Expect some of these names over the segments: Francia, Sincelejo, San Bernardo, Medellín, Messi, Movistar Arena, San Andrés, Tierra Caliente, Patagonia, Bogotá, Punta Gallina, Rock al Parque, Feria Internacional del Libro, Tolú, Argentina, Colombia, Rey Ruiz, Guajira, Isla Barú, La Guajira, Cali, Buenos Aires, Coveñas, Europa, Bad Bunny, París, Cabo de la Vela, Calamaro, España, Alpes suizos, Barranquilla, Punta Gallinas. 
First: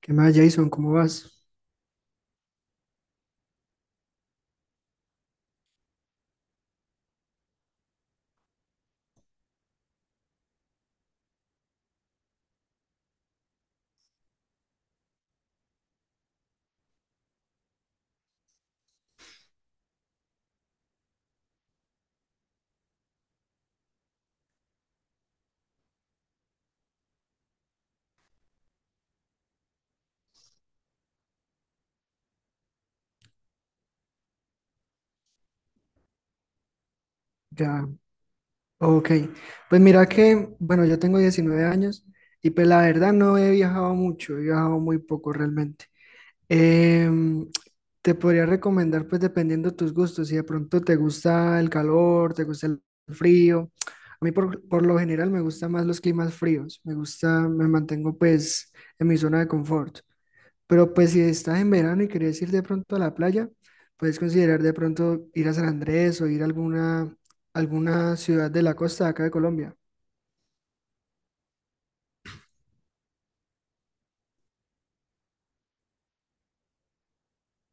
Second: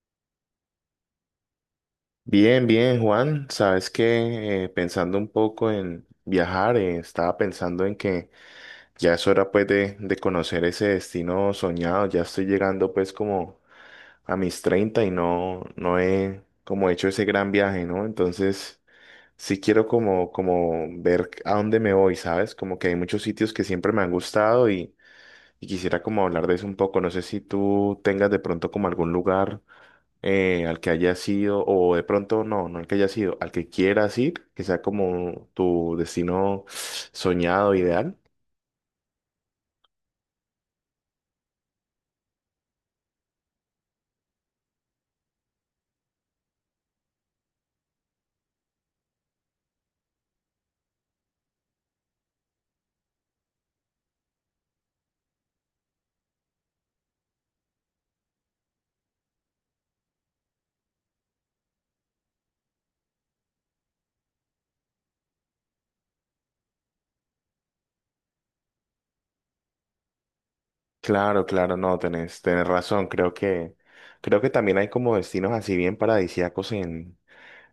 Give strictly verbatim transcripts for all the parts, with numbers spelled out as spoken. ¿Qué más, Jason? ¿Cómo vas? Bien, bien, Juan. Sabes que eh, pensando un poco en viajar, eh, estaba pensando en que ya es hora pues de, de conocer ese destino soñado. Ya estoy llegando pues como a mis treinta y no, no he como hecho ese gran viaje, ¿no? Entonces sí quiero como, como ver a dónde me voy, ¿sabes? Como que hay muchos sitios que siempre me han gustado y, y quisiera como hablar de eso un poco. No sé si tú tengas de pronto como algún lugar eh, al que hayas sido o de pronto no, no al que hayas sido, al que quieras ir, que sea como tu destino soñado, Ya, ideal. ok. Pues mira que, bueno, yo tengo diecinueve años y pues la verdad no he viajado mucho, he viajado muy poco realmente. Em, Te podría recomendar pues dependiendo de tus gustos, si de pronto te gusta el calor, te gusta el frío. A mí por, por lo general me gustan más los climas fríos, me gusta, me mantengo pues en mi zona de confort. Pero pues si estás en verano y querés ir de pronto a la playa, puedes considerar de pronto ir a San Andrés o ir a alguna, alguna ciudad de la costa de acá de Colombia. Claro, claro, no, tenés, tenés razón. Creo que, creo que también hay como destinos así bien paradisíacos en,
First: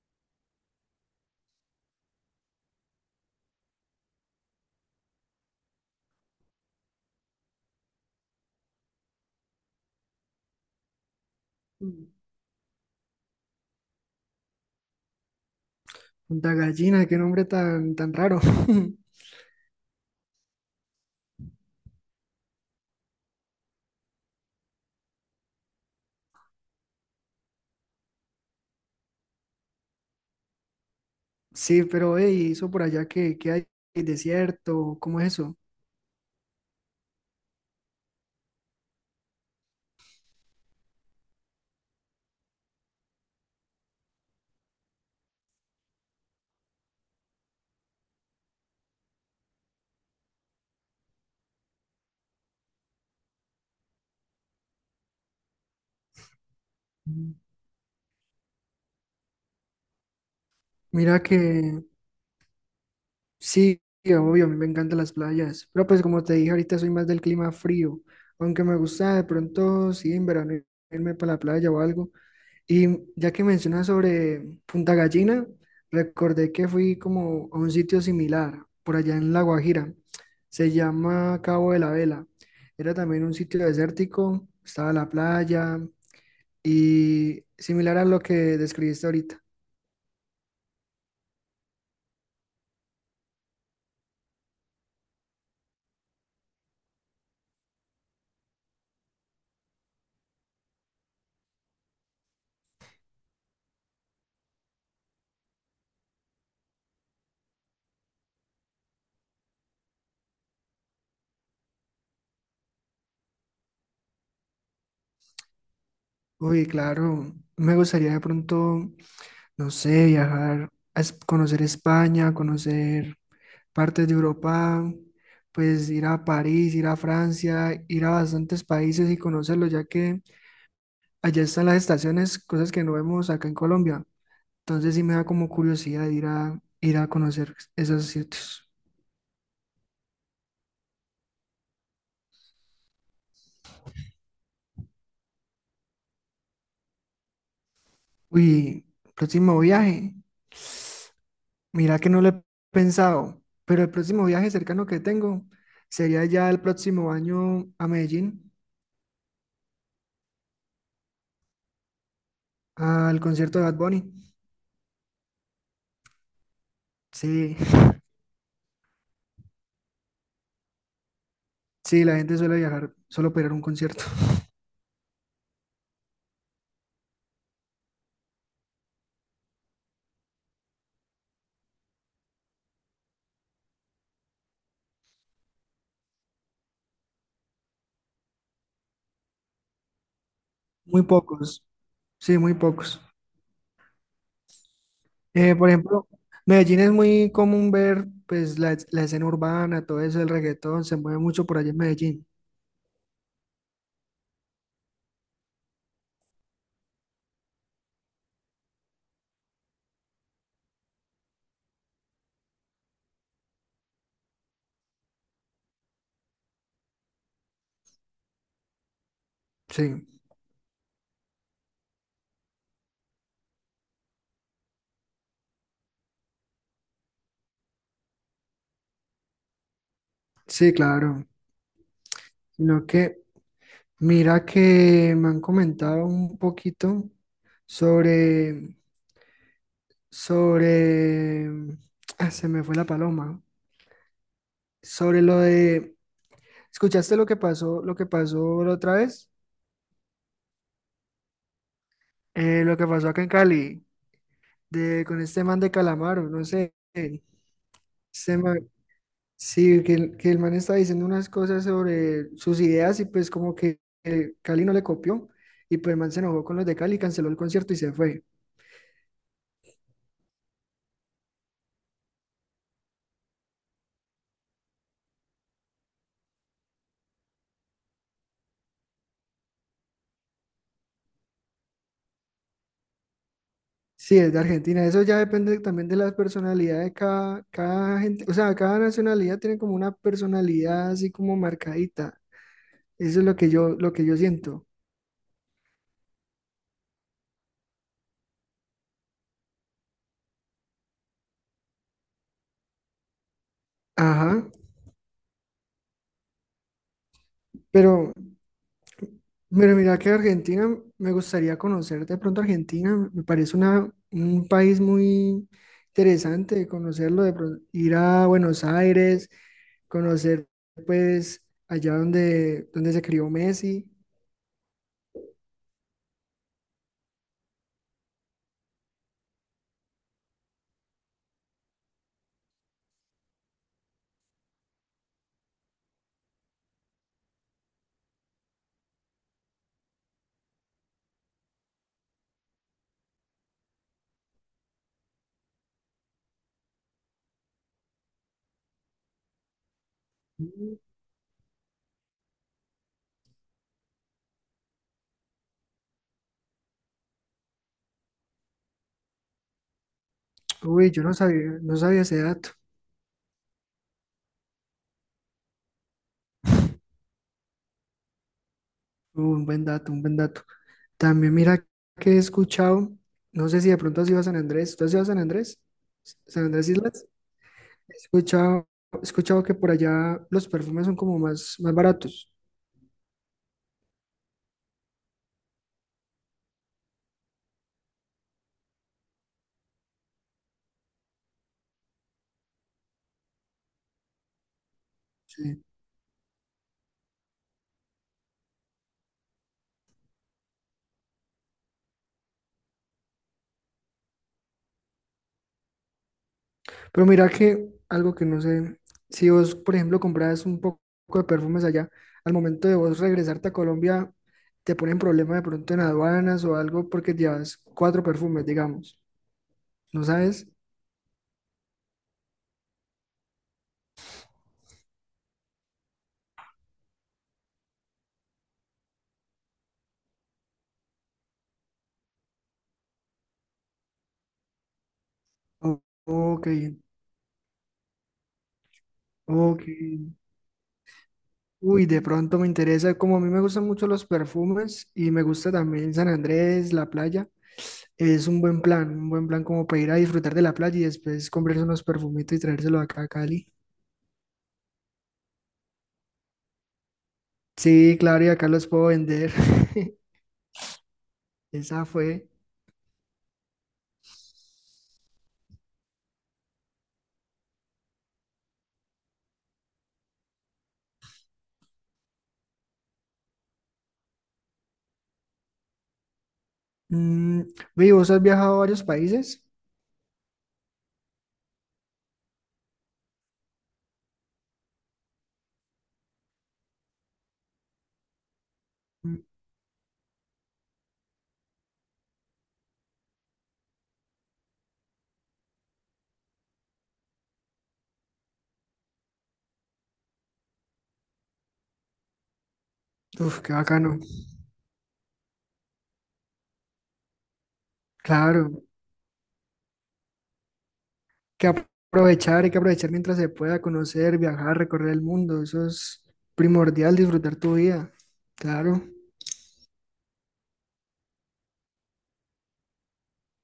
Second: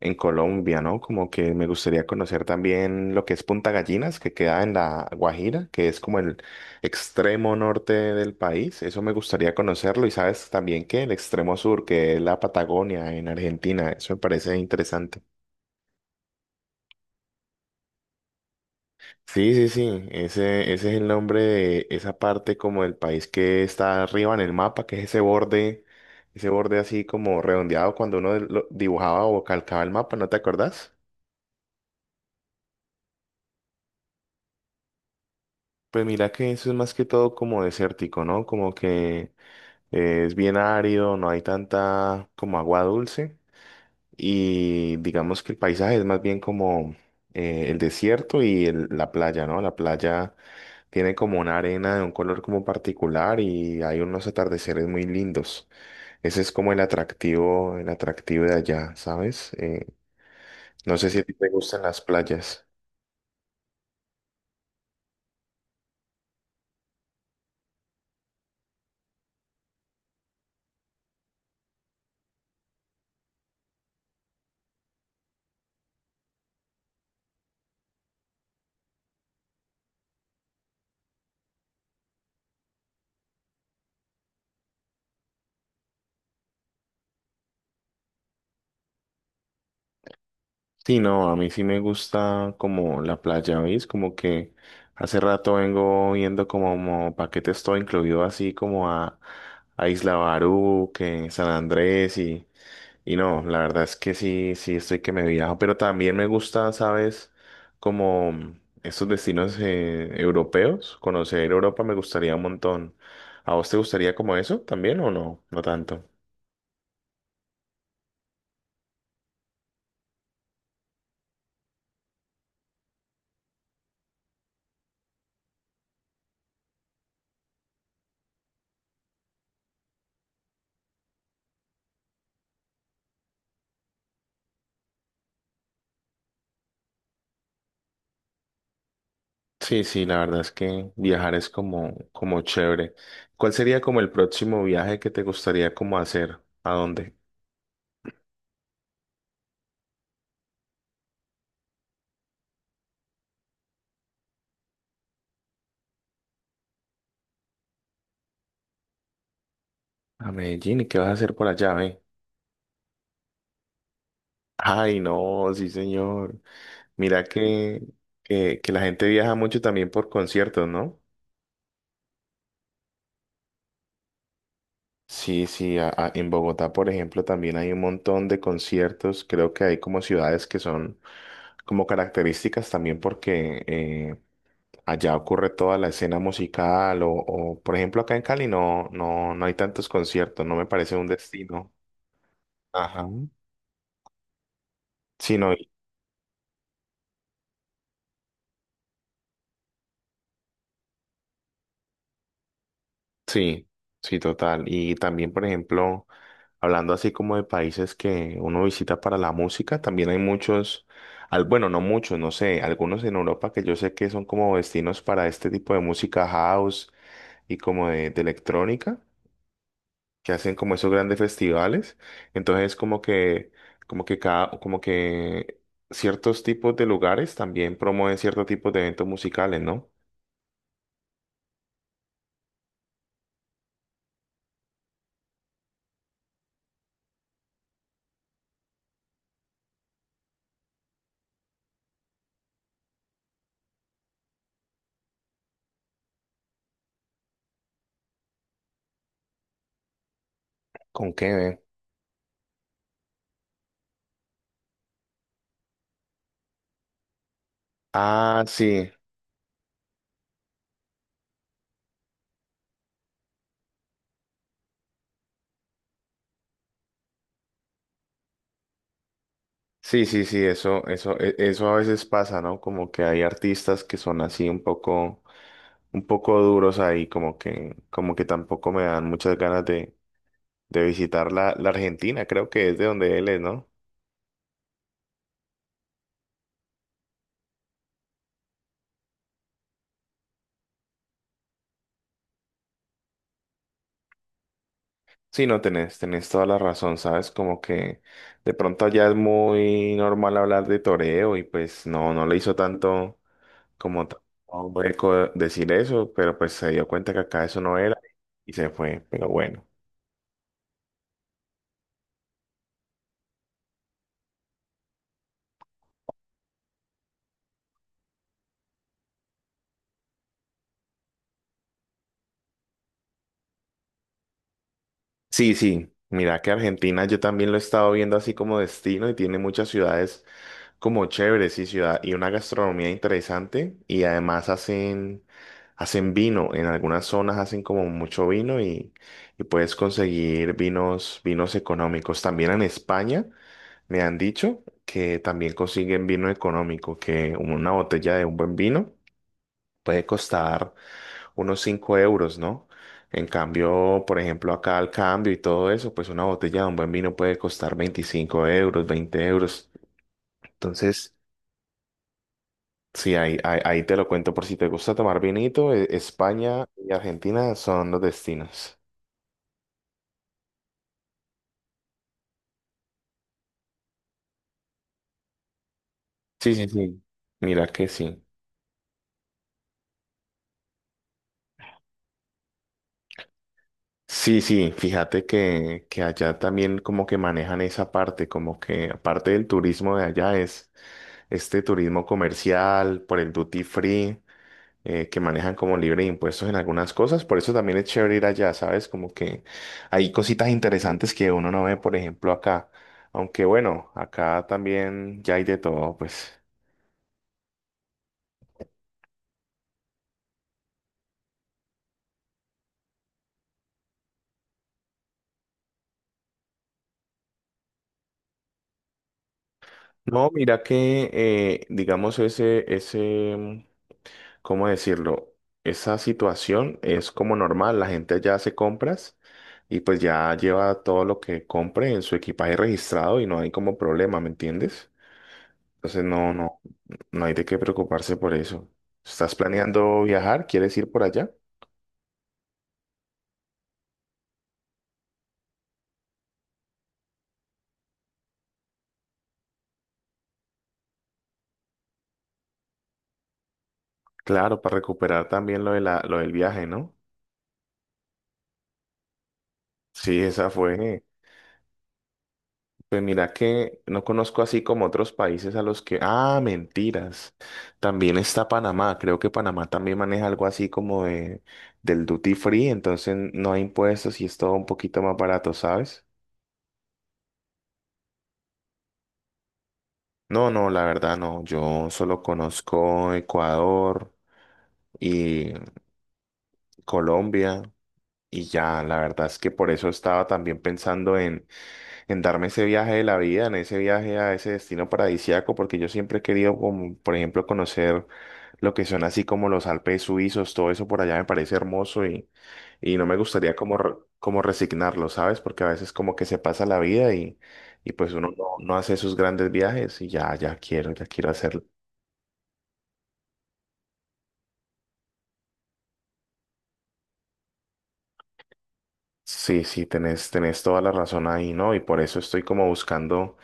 en Colombia, ¿no? Como que me gustaría conocer también lo que es Punta Gallinas, que queda en la Guajira, que es como el extremo norte del país. Eso me gustaría conocerlo. Y sabes también que el extremo sur, que Mm. es la Patagonia en Argentina, eso me parece interesante. Punta Gallina, qué nombre tan, tan raro. Sí, sí, sí, ese, ese es el nombre de esa parte como del país que está arriba en el mapa, que es ese borde, ese borde así como redondeado cuando uno lo dibujaba o calcaba el mapa, ¿no te acordás? Sí, pero hey, ¿y eso por allá que, hay ¿Hay desierto? ¿Cómo es eso? Pues mira que eso es más que todo como desértico, ¿no? Como que es bien árido, no hay tanta como agua dulce y digamos que el paisaje es más bien como eh, el desierto y el- la playa, ¿no? La playa tiene como una arena de un color como particular y hay unos atardeceres muy lindos. Ese es como el Mm. atractivo, el atractivo de allá, ¿sabes? Eh, no sé si Mira a ti que te gustan las playas. sí, obvio, a mí me encantan las playas, pero pues como te dije ahorita soy más del clima frío, aunque me gusta de pronto, sí, en verano irme para la playa o algo. Y ya que mencionas sobre Punta Gallina, recordé que fui como a un sitio similar, por allá en La Guajira. Se llama Cabo de la Vela. Era también un sitio desértico, estaba la playa y similar a lo que describiste ahorita. Sí, no, a mí sí me gusta como la playa, ¿veis? Como que hace rato vengo viendo como, paquetes todo incluido así como a, a Isla Barú, que San Andrés y Y no, la verdad es que sí, sí estoy que me viajo, pero también me gusta, ¿sabes? Como estos destinos eh, europeos, conocer Europa me gustaría un montón. ¿A vos te gustaría como eso también o no? No tanto. Uy, claro, me gustaría de pronto, no sé, viajar a es- conocer España, conocer partes de Europa, pues ir a París, ir a Francia, ir a bastantes países y conocerlos, ya que allá están las estaciones, cosas que no vemos acá en Colombia. Entonces sí me da como curiosidad ir a, ir a, conocer esos sitios. Sí, sí, la verdad es que viajar es como, como chévere. ¿Cuál sería como el próximo viaje que te gustaría como hacer? ¿A dónde? Uy, próximo viaje. Mira que no lo he pensado, pero el próximo viaje cercano que tengo sería ya el próximo año a Medellín, A Medellín, ¿y qué vas a hacer por allá, ve? al concierto de Bad Bunny. Ay, no, sí, señor. Mira Sí, que, que, que la gente viaja mucho también por conciertos, ¿no? sí, la gente suele viajar solo para ir a un concierto. Sí, sí, a- a- en Bogotá, por ejemplo, también hay un montón de conciertos. Creo que hay como ciudades que son como características también porque eh, allá ocurre toda la escena musical o, o, por ejemplo, acá en Cali no, no, no hay tantos conciertos, no me parece Muy un pocos, destino. sí, muy pocos. Ajá. Sino Eh, por ejemplo, Medellín es muy común ver pues la, es- la escena urbana, todo eso, el reggaetón, se mueve mucho por allá en Medellín. sí, sí, total. Y también, por ejemplo, hablando así como de países que uno visita para la música, también hay muchos, al, bueno, no muchos, no sé, algunos en Europa que yo sé que son como destinos para este tipo de música house y como de, de electrónica, Sí, que hacen como esos grandes festivales. Entonces, como que, como que cada, como que ciertos tipos de lugares también promueven ciertos tipos de eventos musicales, ¿no? sí, claro. Sino que, mira que me han comentado un poquito sobre, sobre, ah, se me fue la paloma, sobre lo de, ¿escuchaste lo que pasó, lo que pasó la otra vez? ¿Con qué, ve? Eh, lo que pasó acá en Cali, de, con este man de Calamaro, no sé, este Ah, sí. sí, que el, que el, man estaba diciendo unas cosas sobre sus ideas y pues como que eh, Cali no le copió y pues el man se enojó con los de Cali, canceló el concierto y se fue. Sí, sí, sí, eso, eso, e- eso a veces pasa, ¿no? Como que hay artistas que son así un poco, un poco duros ahí, como que, como que tampoco me dan muchas ganas de, de visitar la, la Argentina, creo que es de donde él es, ¿no? Sí, es de Argentina. Eso ya depende también de la personalidad de cada, cada gente. O sea, cada nacionalidad tiene como una personalidad así como marcadita. Eso es lo que yo, lo que yo, siento. Sí, no tenés, tenés toda la razón, ¿sabes? Como que de pronto allá es muy normal hablar de toreo y pues no, no le hizo tanto como tan- Ajá. hueco decir eso, pero pues se dio cuenta que acá eso no era Pero y se fue, pero bueno. Pero mira que Argentina, me gustaría conocer de pronto Argentina, me parece una, un país muy interesante conocerlo, de pronto, ir a Buenos Aires, conocer pues allá donde, donde se crió Messi. Sí, sí, mira que Argentina yo también lo he estado viendo así como destino y tiene muchas ciudades como chéveres y ciudad y una gastronomía interesante y además hacen hacen vino, en algunas zonas hacen como mucho vino y, y puedes conseguir vinos vinos económicos. También en España me han dicho que también consiguen vino económico, que una botella de un buen vino puede costar unos cinco euros, ¿no? En cambio, por ejemplo, acá al cambio y todo eso, pues una botella de un buen vino puede costar veinticinco euros, veinte euros. Uy, yo no Entonces, sabía, no sabía ese dato. sí, ahí, ahí, ahí te lo cuento por si te gusta tomar vinito, e- España y Argentina son los destinos. Uh, un buen dato, un buen dato. También mira que he escuchado, no sé si de pronto has ido a San Andrés, ¿tú has ido a San Andrés? ¿San Sí, sí, Andrés sí. Islas? Mira que He sí. escuchado, he escuchado que por allá los perfumes son como más, más baratos. Sí, sí, fíjate que, que allá también como que manejan esa parte, como que aparte del turismo de allá es este turismo comercial por el duty free. Eh, que manejan Sí. como libre de impuestos en algunas cosas. Por eso también es chévere ir allá, ¿sabes? Como que hay cositas interesantes que uno no ve, por ejemplo, acá. Aunque bueno, acá también ya hay de todo, pues. Pero mira que algo que no sé, si vos, por ejemplo, compras un poco de perfumes allá, al momento de vos regresarte a Colombia, te ponen problema de pronto en aduanas o algo porque llevas cuatro perfumes, digamos. ¿No No, sabes? mira que, eh, digamos, ese, ese, mm, ¿cómo decirlo? Esa situación es como normal. La gente allá hace compras y pues ya lleva todo lo que compre en su equipaje registrado y no hay como problema, ¿me entiendes? O- Entonces, no, Ok, no. No hay de qué preocuparse por eso. ¿Estás ok. planeando viajar? ¿Quieres ir por allá? Uy, de pronto me interesa, como a mí me gustan mucho los perfumes y me gusta también San Andrés, la playa, es un buen plan, un buen plan como para ir a disfrutar de la playa y después comprarse unos perfumitos y traérselo acá a Cali. Claro, para recuperar también lo de la, lo del viaje, ¿no? Sí, claro, y acá los puedo vender. Sí, esa fue. Esa fue. Pues mira que no conozco así como otros países a los que... Ah, mentiras. También está Panamá. Creo que Panamá también maneja algo así como de, del duty free, entonces no hay impuestos y es todo un poquito más barato, ¿sabes? Mm, ve, ¿vos has viajado a varios países? No, no, la verdad no. Yo solo conozco Ecuador y Colombia. Y ya, la Mm, verdad es que por eso estaba también pensando en, en darme ese viaje de la vida, en ese viaje a ese destino paradisíaco, porque yo siempre he querido, como, por ejemplo, conocer lo que son así como los Alpes suizos, todo eso por allá me parece hermoso y, y no me Uf, qué gustaría como, re- bacano. como resignarlo, ¿sabes? Porque a veces como que se pasa la vida y, y pues uno no, Claro, hay no hace esos grandes viajes y ya, ya quiero, ya quiero que hacerlo. aprovechar, hay que aprovechar mientras se pueda conocer, viajar, recorrer el mundo. Eso es primordial, disfrutar tu vida. Claro. Sí, sí, tenés, tenés toda la razón ahí, ¿no? Y por eso estoy como buscando.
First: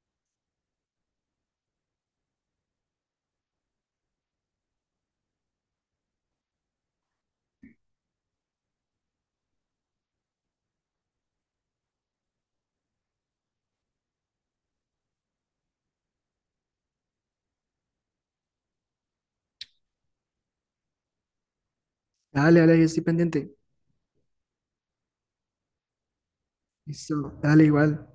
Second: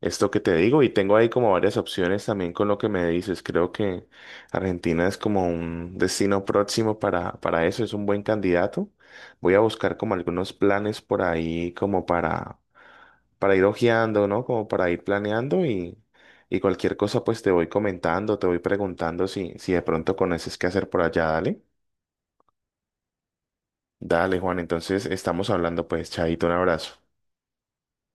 Esto que te digo, y tengo ahí como varias opciones también con lo que me dices. Creo que Argentina es como un destino próximo para, para eso, es un buen candidato. Voy a buscar como algunos planes por ahí como para, para ir hojeando, ¿no? Como para ir planeando y, y cualquier cosa pues te voy comentando, te voy preguntando si, si de pronto conoces qué hacer por allá, dale. Dale, dale, yo estoy pendiente. Dale, Juan, entonces estamos hablando pues, chaito, un abrazo. Listo, dale, igual.